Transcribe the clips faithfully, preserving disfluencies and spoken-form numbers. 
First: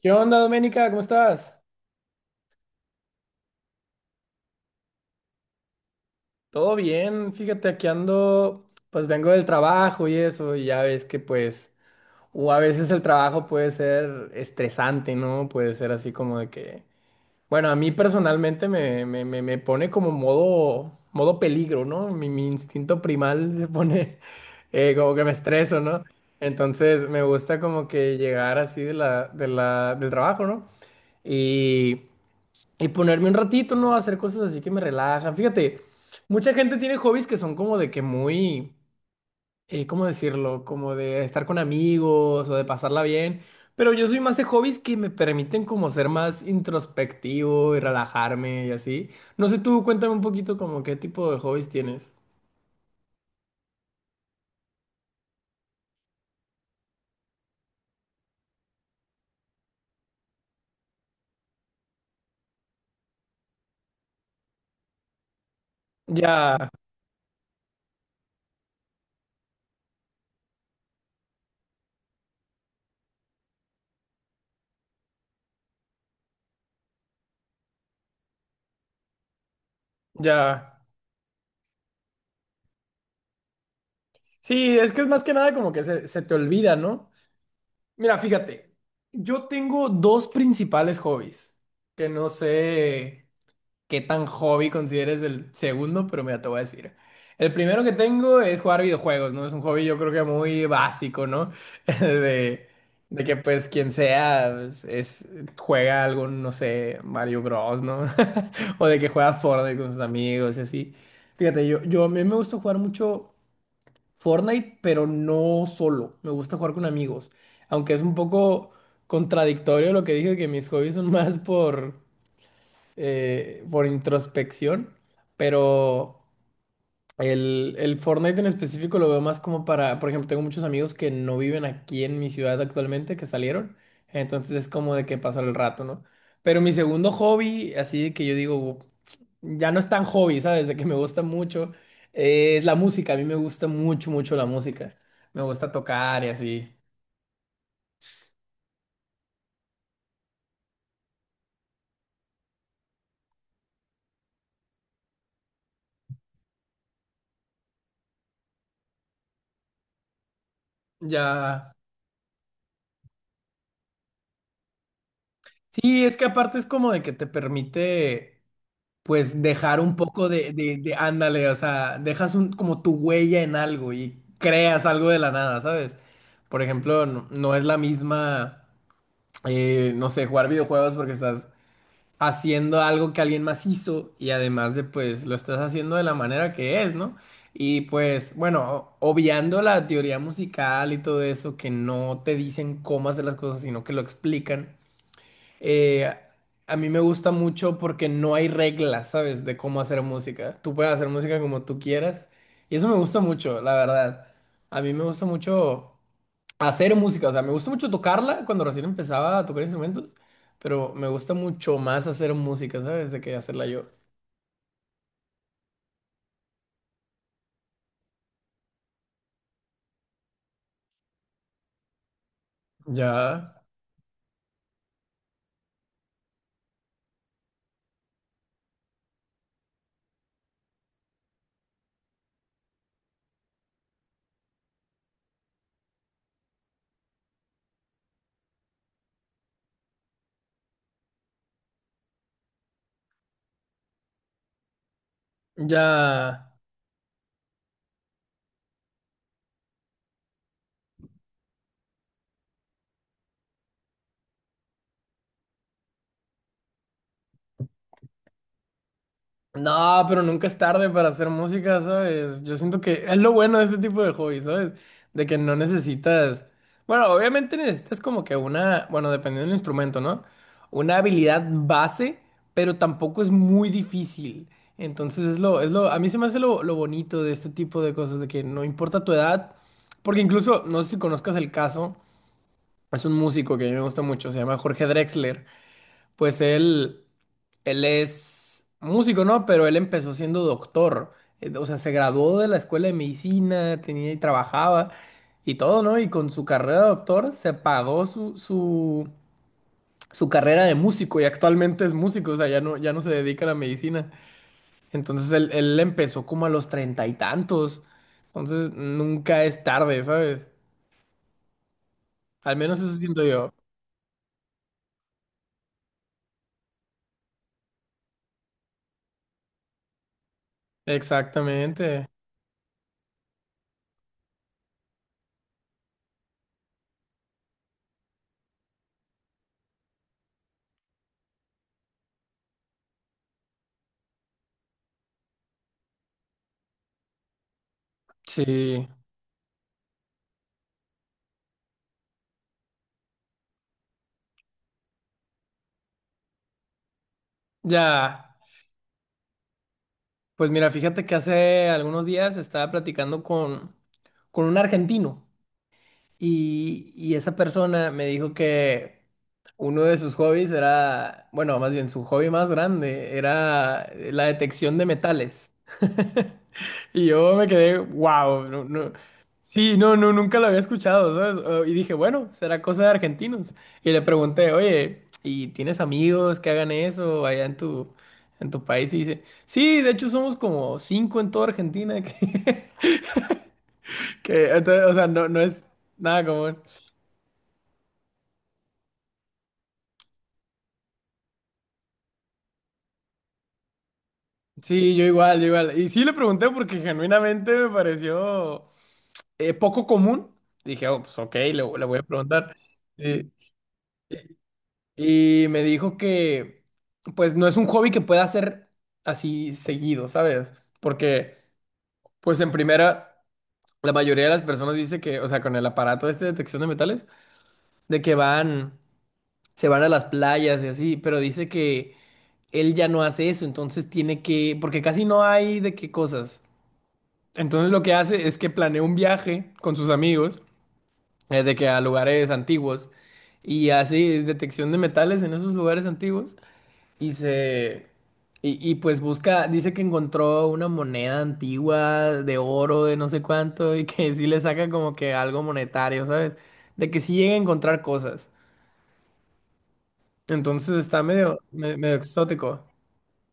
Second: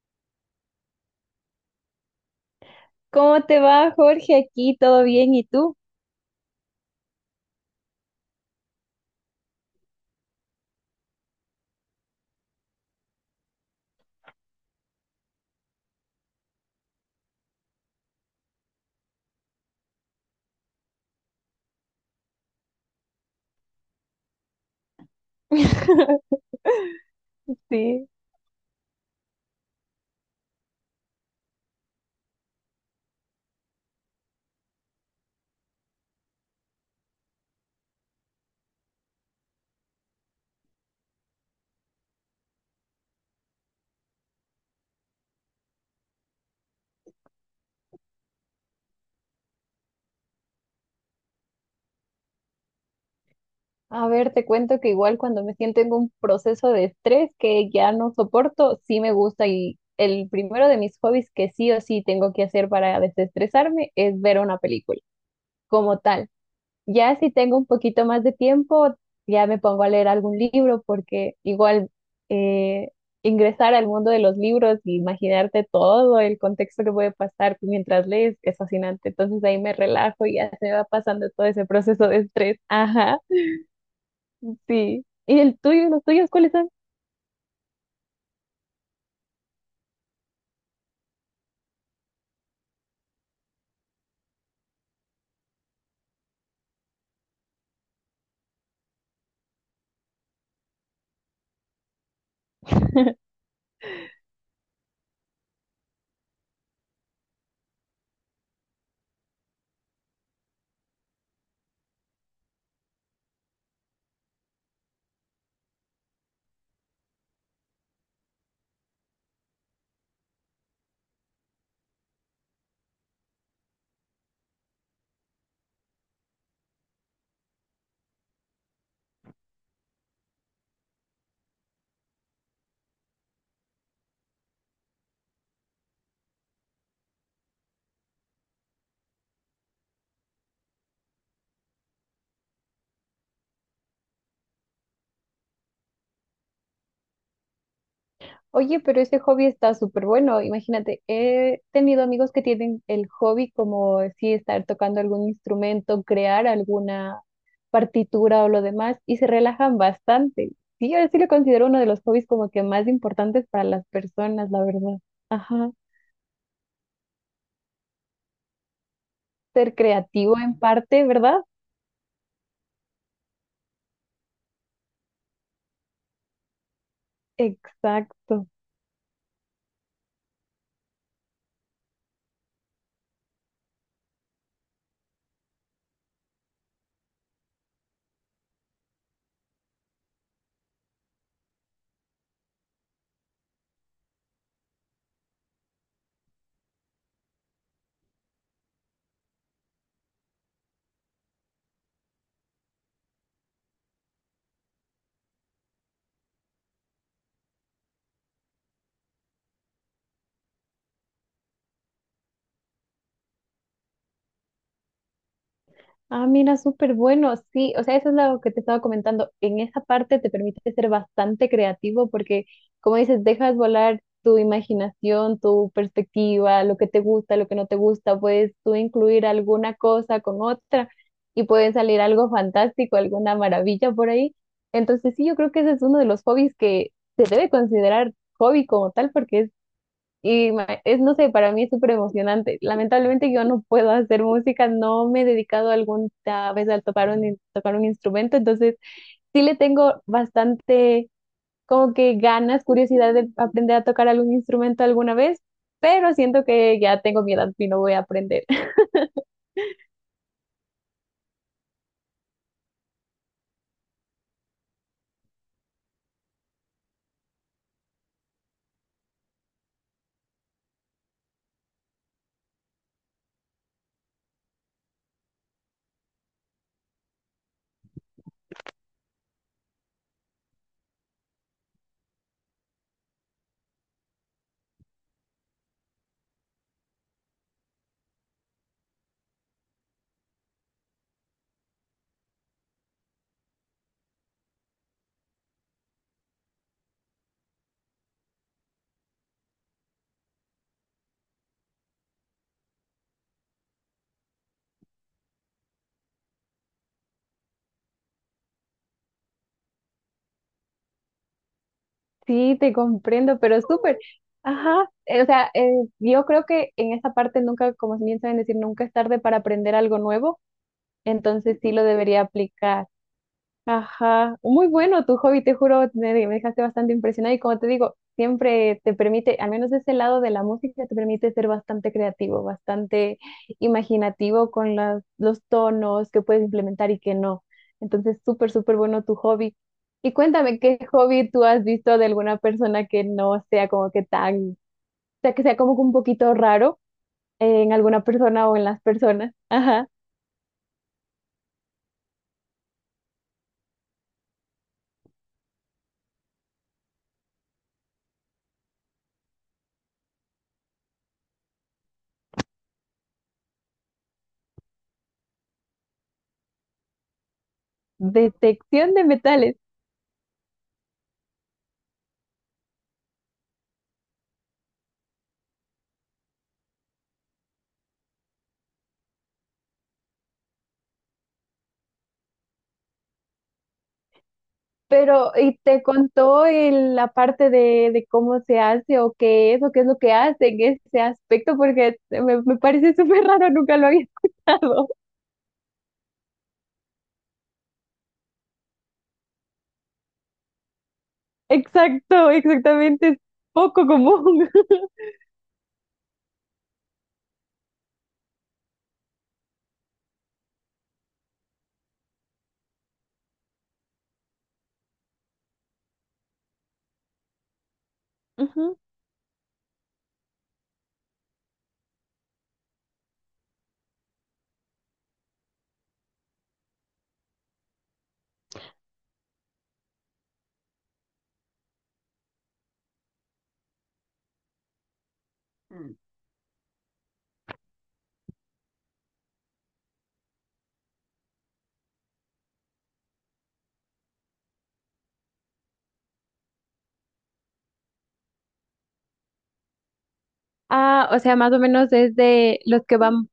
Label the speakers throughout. Speaker 1: ¿Qué onda, Doménica? ¿Cómo estás?
Speaker 2: ¿Cómo te va, Jorge? Aquí todo bien, ¿y tú?
Speaker 1: Todo bien, fíjate, aquí ando, pues vengo del trabajo y eso, y ya ves que pues, o a veces el trabajo puede ser estresante, ¿no? Puede ser así como de que, bueno, a mí personalmente me, me, me, me pone como modo, modo peligro, ¿no? Mi, mi instinto primal se pone eh, como que me estreso, ¿no? Entonces me gusta como
Speaker 2: Sí.
Speaker 1: que llegar así de la, de la, del trabajo, ¿no? Y Y ponerme un ratito, ¿no? A hacer cosas así que me relajan. Fíjate, mucha gente tiene hobbies que son como de que muy, eh, ¿cómo decirlo? Como de estar con amigos o de pasarla bien. Pero yo soy más de hobbies que me permiten como ser más introspectivo y relajarme y así. No sé, tú cuéntame un poquito como qué tipo de hobbies tienes.
Speaker 2: A ver, te cuento que igual cuando me siento en un proceso de estrés que ya no soporto, sí me gusta y el primero de mis hobbies que sí o sí tengo que hacer para desestresarme es ver una película como tal.
Speaker 1: Ya,
Speaker 2: Ya si tengo un poquito más de tiempo, ya me pongo a leer algún libro porque igual eh, ingresar al mundo de los libros e imaginarte todo el contexto que puede pasar mientras lees es fascinante. Entonces ahí me relajo y ya se
Speaker 1: ya.
Speaker 2: me va pasando todo ese proceso de estrés. Ajá.
Speaker 1: Sí, es que
Speaker 2: Sí.
Speaker 1: es más que
Speaker 2: ¿Y
Speaker 1: nada
Speaker 2: el
Speaker 1: como que
Speaker 2: tuyo? ¿Y los
Speaker 1: se, se
Speaker 2: tuyos
Speaker 1: te
Speaker 2: cuáles son?
Speaker 1: olvida, ¿no? Mira, fíjate, yo tengo dos principales hobbies que no sé qué tan hobby consideres el segundo, pero mira, te voy a decir. El primero que tengo es jugar videojuegos, ¿no? Es un hobby yo creo que muy básico, ¿no? De, de que pues quien sea pues, es, juega algún, no sé, Mario Bros, ¿no? O de que juega Fortnite con sus amigos y así. Fíjate, yo, yo a mí me gusta jugar mucho Fortnite, pero no solo. Me gusta jugar con amigos. Aunque es un poco contradictorio lo que dije, que mis hobbies son más por eh, por introspección, pero el, el Fortnite en específico lo veo más como para, por ejemplo, tengo muchos amigos que no viven aquí en mi ciudad actualmente, que salieron, entonces es como de que pasar el rato, ¿no? Pero mi segundo hobby, así que yo digo, ya no es tan hobby, ¿sabes? De que me gusta mucho, eh, es la música, a mí me gusta mucho, mucho la música, me gusta tocar y así,
Speaker 2: Oye, pero ese hobby está súper bueno. Imagínate, he tenido amigos que tienen el hobby como sí estar tocando algún instrumento, crear alguna partitura o lo demás y se relajan bastante. Sí, yo sí lo considero
Speaker 1: ya.
Speaker 2: uno de los hobbies como que más importantes para las personas, la verdad. Ajá,
Speaker 1: Sí, es que aparte es como de que te permite pues
Speaker 2: ser
Speaker 1: dejar un poco
Speaker 2: creativo
Speaker 1: de,
Speaker 2: en
Speaker 1: de, de-
Speaker 2: parte, ¿verdad?
Speaker 1: ándale, o sea, dejas un, como tu huella en algo y creas algo de la nada, ¿sabes? Por ejemplo, no, no es la
Speaker 2: Exacto.
Speaker 1: misma, eh, no sé, jugar videojuegos porque estás haciendo algo que alguien más hizo y además de, pues, lo estás haciendo de la manera que es, ¿no? Y pues, bueno, o- obviando la teoría musical y todo eso, que no te dicen cómo hacer las cosas, sino que lo explican eh, a mí me gusta mucho porque no hay reglas, ¿sabes? De cómo hacer música. Tú puedes hacer música como tú quieras. Y eso me gusta mucho, la verdad. A mí me gusta mucho hacer música. O sea, me gusta mucho tocarla cuando recién empezaba a tocar instrumentos. Pero me gusta mucho más hacer música, ¿sabes? De que hacerla yo.
Speaker 2: Ah, mira, súper bueno, sí, o sea, eso es lo que te estaba comentando. En esa parte te permite ser bastante creativo porque, como dices,
Speaker 1: Ya,
Speaker 2: dejas volar tu imaginación, tu perspectiva, lo que te gusta, lo que no te gusta, puedes tú incluir alguna cosa con otra y puede salir algo fantástico, alguna maravilla por ahí. Entonces, sí, yo creo que ese es uno de los hobbies que se debe considerar hobby como tal porque y ma- es, no sé, para mí es súper emocionante. Lamentablemente yo no puedo hacer música, no me he dedicado
Speaker 1: ya.
Speaker 2: alguna vez a tocar un, in- tocar un instrumento, entonces sí le tengo bastante como que ganas, curiosidad de aprender a tocar algún instrumento alguna vez, pero siento que ya tengo mi edad y no voy a aprender.
Speaker 1: No, pero nunca es tarde para hacer música, ¿sabes? Yo siento que es lo bueno de este tipo de hobby, ¿sabes? De que no necesitas, bueno, obviamente necesitas como que una, bueno, dependiendo del instrumento, ¿no? Una habilidad base, pero tampoco es muy difícil. Entonces es lo, es lo, a mí se me hace lo, lo bonito de este tipo de cosas, de que no importa tu edad, porque incluso, no sé si conozcas el caso, es un músico que a mí me gusta mucho, se llama Jorge Drexler. Pues él, él es músico, ¿no? Pero él empezó siendo doctor. Eh, O sea, se graduó de la escuela de medicina, tenía y trabajaba y todo, ¿no? Y con su carrera de doctor se pagó su, su, su carrera de músico y actualmente es músico, o sea, ya no, ya no se dedica a la medicina. Entonces él, él empezó como a los treinta y tantos. Entonces nunca es tarde, ¿sabes? Al
Speaker 2: Sí, te
Speaker 1: menos eso siento
Speaker 2: comprendo,
Speaker 1: yo.
Speaker 2: pero súper. Ajá, eh, o sea, eh, yo creo que en esta parte nunca, como bien saben decir, nunca es tarde para aprender algo nuevo, entonces sí lo
Speaker 1: Exactamente.
Speaker 2: debería aplicar. Ajá, muy bueno tu hobby, te juro, me, me dejaste bastante impresionada y como te digo, siempre te permite, al menos de ese lado de la música, te permite ser bastante creativo, bastante imaginativo con las, los tonos que puedes implementar y que no. Entonces, súper, súper
Speaker 1: Sí.
Speaker 2: bueno tu hobby. Y cuéntame, ¿qué hobby tú has visto de alguna persona que no sea como que tan, o sea, que sea como que un poquito raro en alguna
Speaker 1: Ya.
Speaker 2: persona o en las personas? Ajá,
Speaker 1: Pues mira, fíjate que hace algunos días estaba platicando con, con un argentino y, y esa persona me dijo que uno de sus hobbies era, bueno, más bien su hobby más grande era la detección de metales. Y yo me quedé, wow, no, no.
Speaker 2: detección de metales.
Speaker 1: Sí, no, no, nunca lo había escuchado, ¿sabes? Eh, Y dije, bueno, será cosa de argentinos. Y le pregunté, oye, ¿y tienes amigos que hagan eso allá en tu, en tu país? Y dice, sí, de hecho somos como cinco en toda Argentina. Que, que, entonces, o sea, no,
Speaker 2: Pero
Speaker 1: no
Speaker 2: ¿y
Speaker 1: es
Speaker 2: te
Speaker 1: nada
Speaker 2: contó
Speaker 1: común.
Speaker 2: el- la parte de, de cómo se hace o qué es o qué es lo que hace en ese aspecto? Porque me, me parece súper raro, nunca lo había escuchado.
Speaker 1: Sí, yo igual, yo igual. Y sí le pregunté porque genuinamente me pareció eh, poco común. Dije, oh, pues ok, le, le voy a
Speaker 2: Exacto,
Speaker 1: preguntar.
Speaker 2: exactamente, es
Speaker 1: Sí.
Speaker 2: poco común.
Speaker 1: Y me dijo que, pues, no es un hobby que pueda hacer así seguido, ¿sabes? Porque, pues, en primera, la mayoría de las personas dice que, o sea, con el aparato este de detección de metales, de que van,
Speaker 2: Ujú.
Speaker 1: se van a las playas y así, pero dice que él ya no hace eso, entonces tiene que, porque casi no hay de qué cosas. Entonces lo que hace es que planea un viaje con sus amigos, eh, de que a lugares antiguos, y hace detección de metales en esos lugares antiguos. Y se... Y, y pues busca, dice que encontró una moneda antigua de oro, de no sé cuánto, y que sí le saca como que algo monetario, ¿sabes? De que sí llega a encontrar cosas. Entonces está
Speaker 2: Ah, o sea,
Speaker 1: medio,
Speaker 2: más o
Speaker 1: me-
Speaker 2: menos
Speaker 1: medio
Speaker 2: es de
Speaker 1: exótico.
Speaker 2: los que van,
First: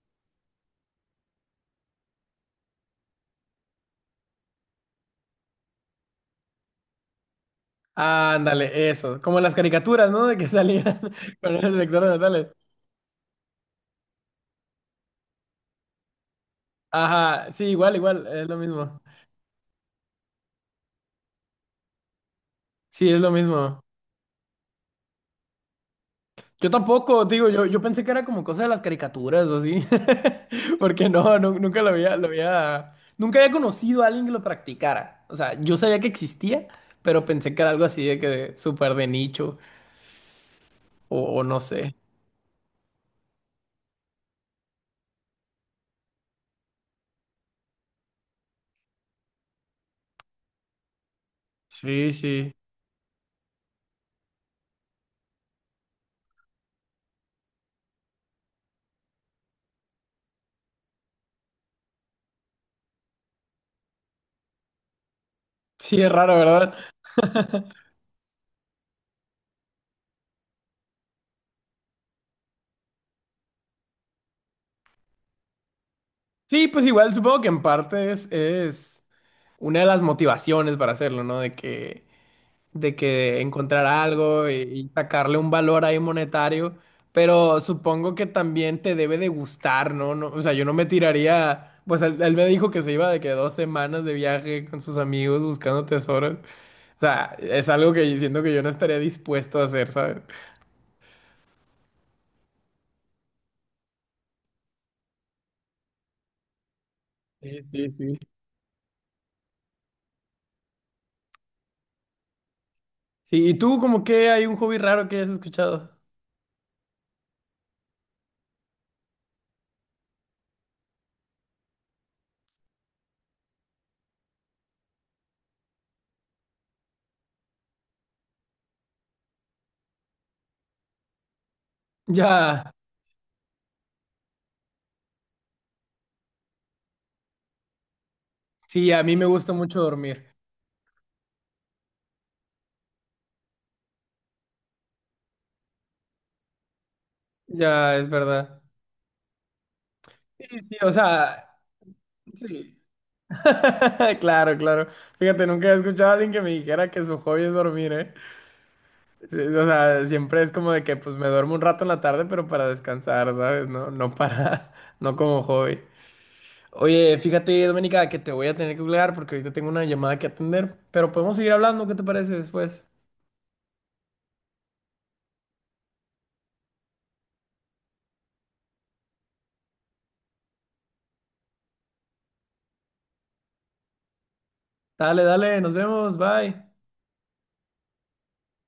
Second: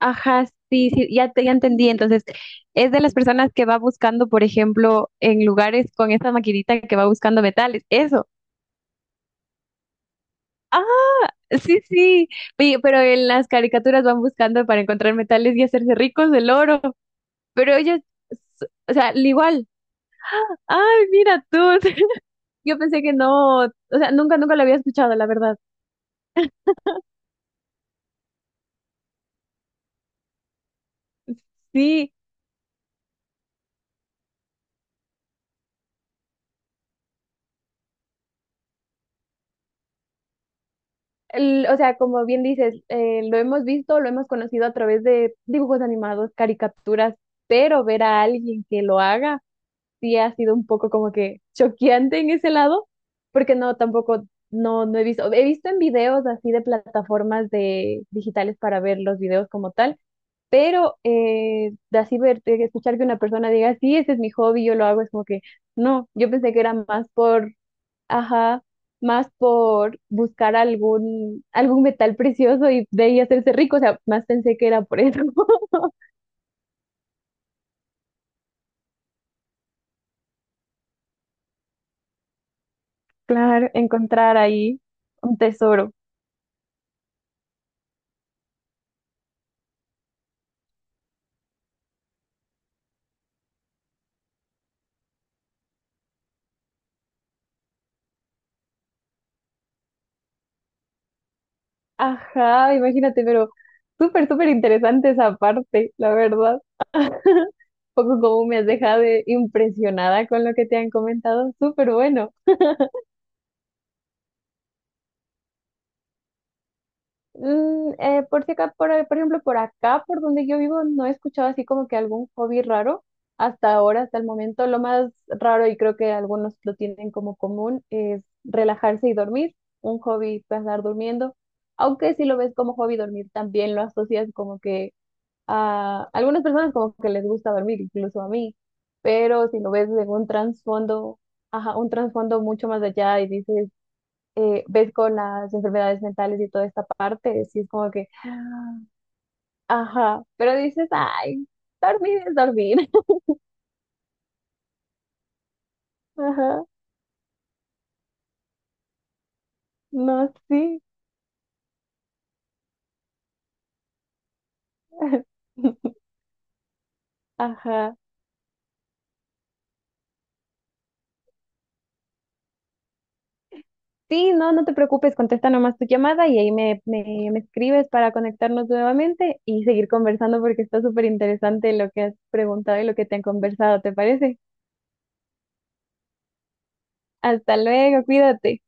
Speaker 2: ajá, sí, sí, ya te, ya entendí. Entonces, es de las personas que va buscando, por ejemplo, en lugares con esta maquinita que va buscando metales. Eso.
Speaker 1: Ándale, eso. Como las caricaturas, ¿no? De que salían con el
Speaker 2: Sí,
Speaker 1: detector de
Speaker 2: sí,
Speaker 1: metales.
Speaker 2: pe- pero en las caricaturas van buscando para encontrar metales y hacerse ricos del oro,
Speaker 1: Ajá, sí,
Speaker 2: pero
Speaker 1: igual,
Speaker 2: ellos,
Speaker 1: igual, es lo
Speaker 2: s- o
Speaker 1: mismo.
Speaker 2: sea, al igual. Ay, mira tú, yo pensé
Speaker 1: Sí,
Speaker 2: que
Speaker 1: es lo
Speaker 2: no, o
Speaker 1: mismo.
Speaker 2: sea, nunca, nunca lo había escuchado, la verdad.
Speaker 1: Yo tampoco, digo, yo, yo pensé que era como cosa de las caricaturas o así, porque no, nu- nunca lo
Speaker 2: Sí,
Speaker 1: había, lo había, nunca había conocido a alguien que lo practicara. O sea, yo sabía que existía, pero pensé que era algo así de que de- súper de nicho o, o no
Speaker 2: el- o
Speaker 1: sé.
Speaker 2: sea, como bien dices, eh, lo hemos visto, lo hemos conocido a través de dibujos animados, caricaturas, pero ver a alguien que lo haga, sí ha sido un poco como que
Speaker 1: Sí,
Speaker 2: choqueante en ese
Speaker 1: sí.
Speaker 2: lado, porque no, tampoco, no, no he visto, he visto en videos así de plataformas de digitales para ver los videos como tal, pero eh, de así ver, de escuchar que una persona diga, sí, ese es mi hobby, yo lo hago, es como que,
Speaker 1: Sí,
Speaker 2: no,
Speaker 1: es
Speaker 2: yo
Speaker 1: raro,
Speaker 2: pensé que era
Speaker 1: ¿verdad?
Speaker 2: más por, ajá, más por buscar algún, algún metal precioso y de ahí hacerse rico, o sea, más pensé que era por eso,
Speaker 1: Sí, pues igual supongo que en parte es, es una de las motivaciones para hacerlo, ¿no? De que de que
Speaker 2: claro,
Speaker 1: encontrar
Speaker 2: encontrar
Speaker 1: algo y,
Speaker 2: ahí
Speaker 1: y
Speaker 2: un
Speaker 1: sacarle un valor
Speaker 2: tesoro.
Speaker 1: ahí monetario, pero supongo que también te debe de gustar, ¿no? No, o sea, yo no me tiraría, pues él, él me dijo que se iba de que dos semanas de viaje con sus amigos buscando tesoros, o sea, es algo que siento que yo no estaría dispuesto a hacer, ¿sabes?
Speaker 2: Ajá, imagínate, pero súper, súper interesante esa parte, la verdad.
Speaker 1: Sí, sí, sí.
Speaker 2: Poco como me has dejado de- impresionada con lo que te han comentado, súper bueno.
Speaker 1: Sí, ¿y tú como que hay un hobby raro que hayas escuchado?
Speaker 2: Mm, eh, por si acá, por, por ejemplo, por acá, por donde yo vivo, no he escuchado así como que algún hobby raro hasta ahora, hasta el momento. Lo más raro, y creo que algunos lo tienen como común, es relajarse y dormir, un hobby pasar durmiendo. Aunque si lo ves
Speaker 1: Ya,
Speaker 2: como hobby dormir, también lo asocias como que a algunas personas como que les gusta dormir, incluso a mí,
Speaker 1: sí, a mí me
Speaker 2: pero
Speaker 1: gusta
Speaker 2: si lo
Speaker 1: mucho
Speaker 2: ves en un
Speaker 1: dormir,
Speaker 2: trasfondo, ajá, un trasfondo mucho más allá y dices, eh, ves con las enfermedades mentales y toda esta parte, sí es como
Speaker 1: ya,
Speaker 2: que,
Speaker 1: es verdad.
Speaker 2: ah, ajá, pero
Speaker 1: Sí, sí,
Speaker 2: dices,
Speaker 1: o
Speaker 2: ay,
Speaker 1: sea,
Speaker 2: dormir es dormir,
Speaker 1: sí. Claro, claro. Fíjate, nunca he escuchado a alguien que me
Speaker 2: ajá,
Speaker 1: dijera que su hobby es dormir, ¿eh? Sí, o sea,
Speaker 2: no,
Speaker 1: siempre es como
Speaker 2: sí,
Speaker 1: de que pues me duermo un rato en la tarde, pero para descansar, ¿sabes? No, no para, no como hobby. Oye, fíjate,
Speaker 2: ajá.
Speaker 1: Doménica, que te voy a tener que colgar porque ahorita tengo una llamada que atender, pero podemos seguir hablando, ¿qué te parece después?
Speaker 2: Sí, no, no te preocupes, contesta nomás tu llamada y ahí me, me, me escribes para conectarnos nuevamente y seguir conversando porque está súper interesante lo que has preguntado y lo que te han conversado, ¿te parece?
Speaker 1: Dale, dale, nos vemos, bye.
Speaker 2: Hasta luego, cuídate.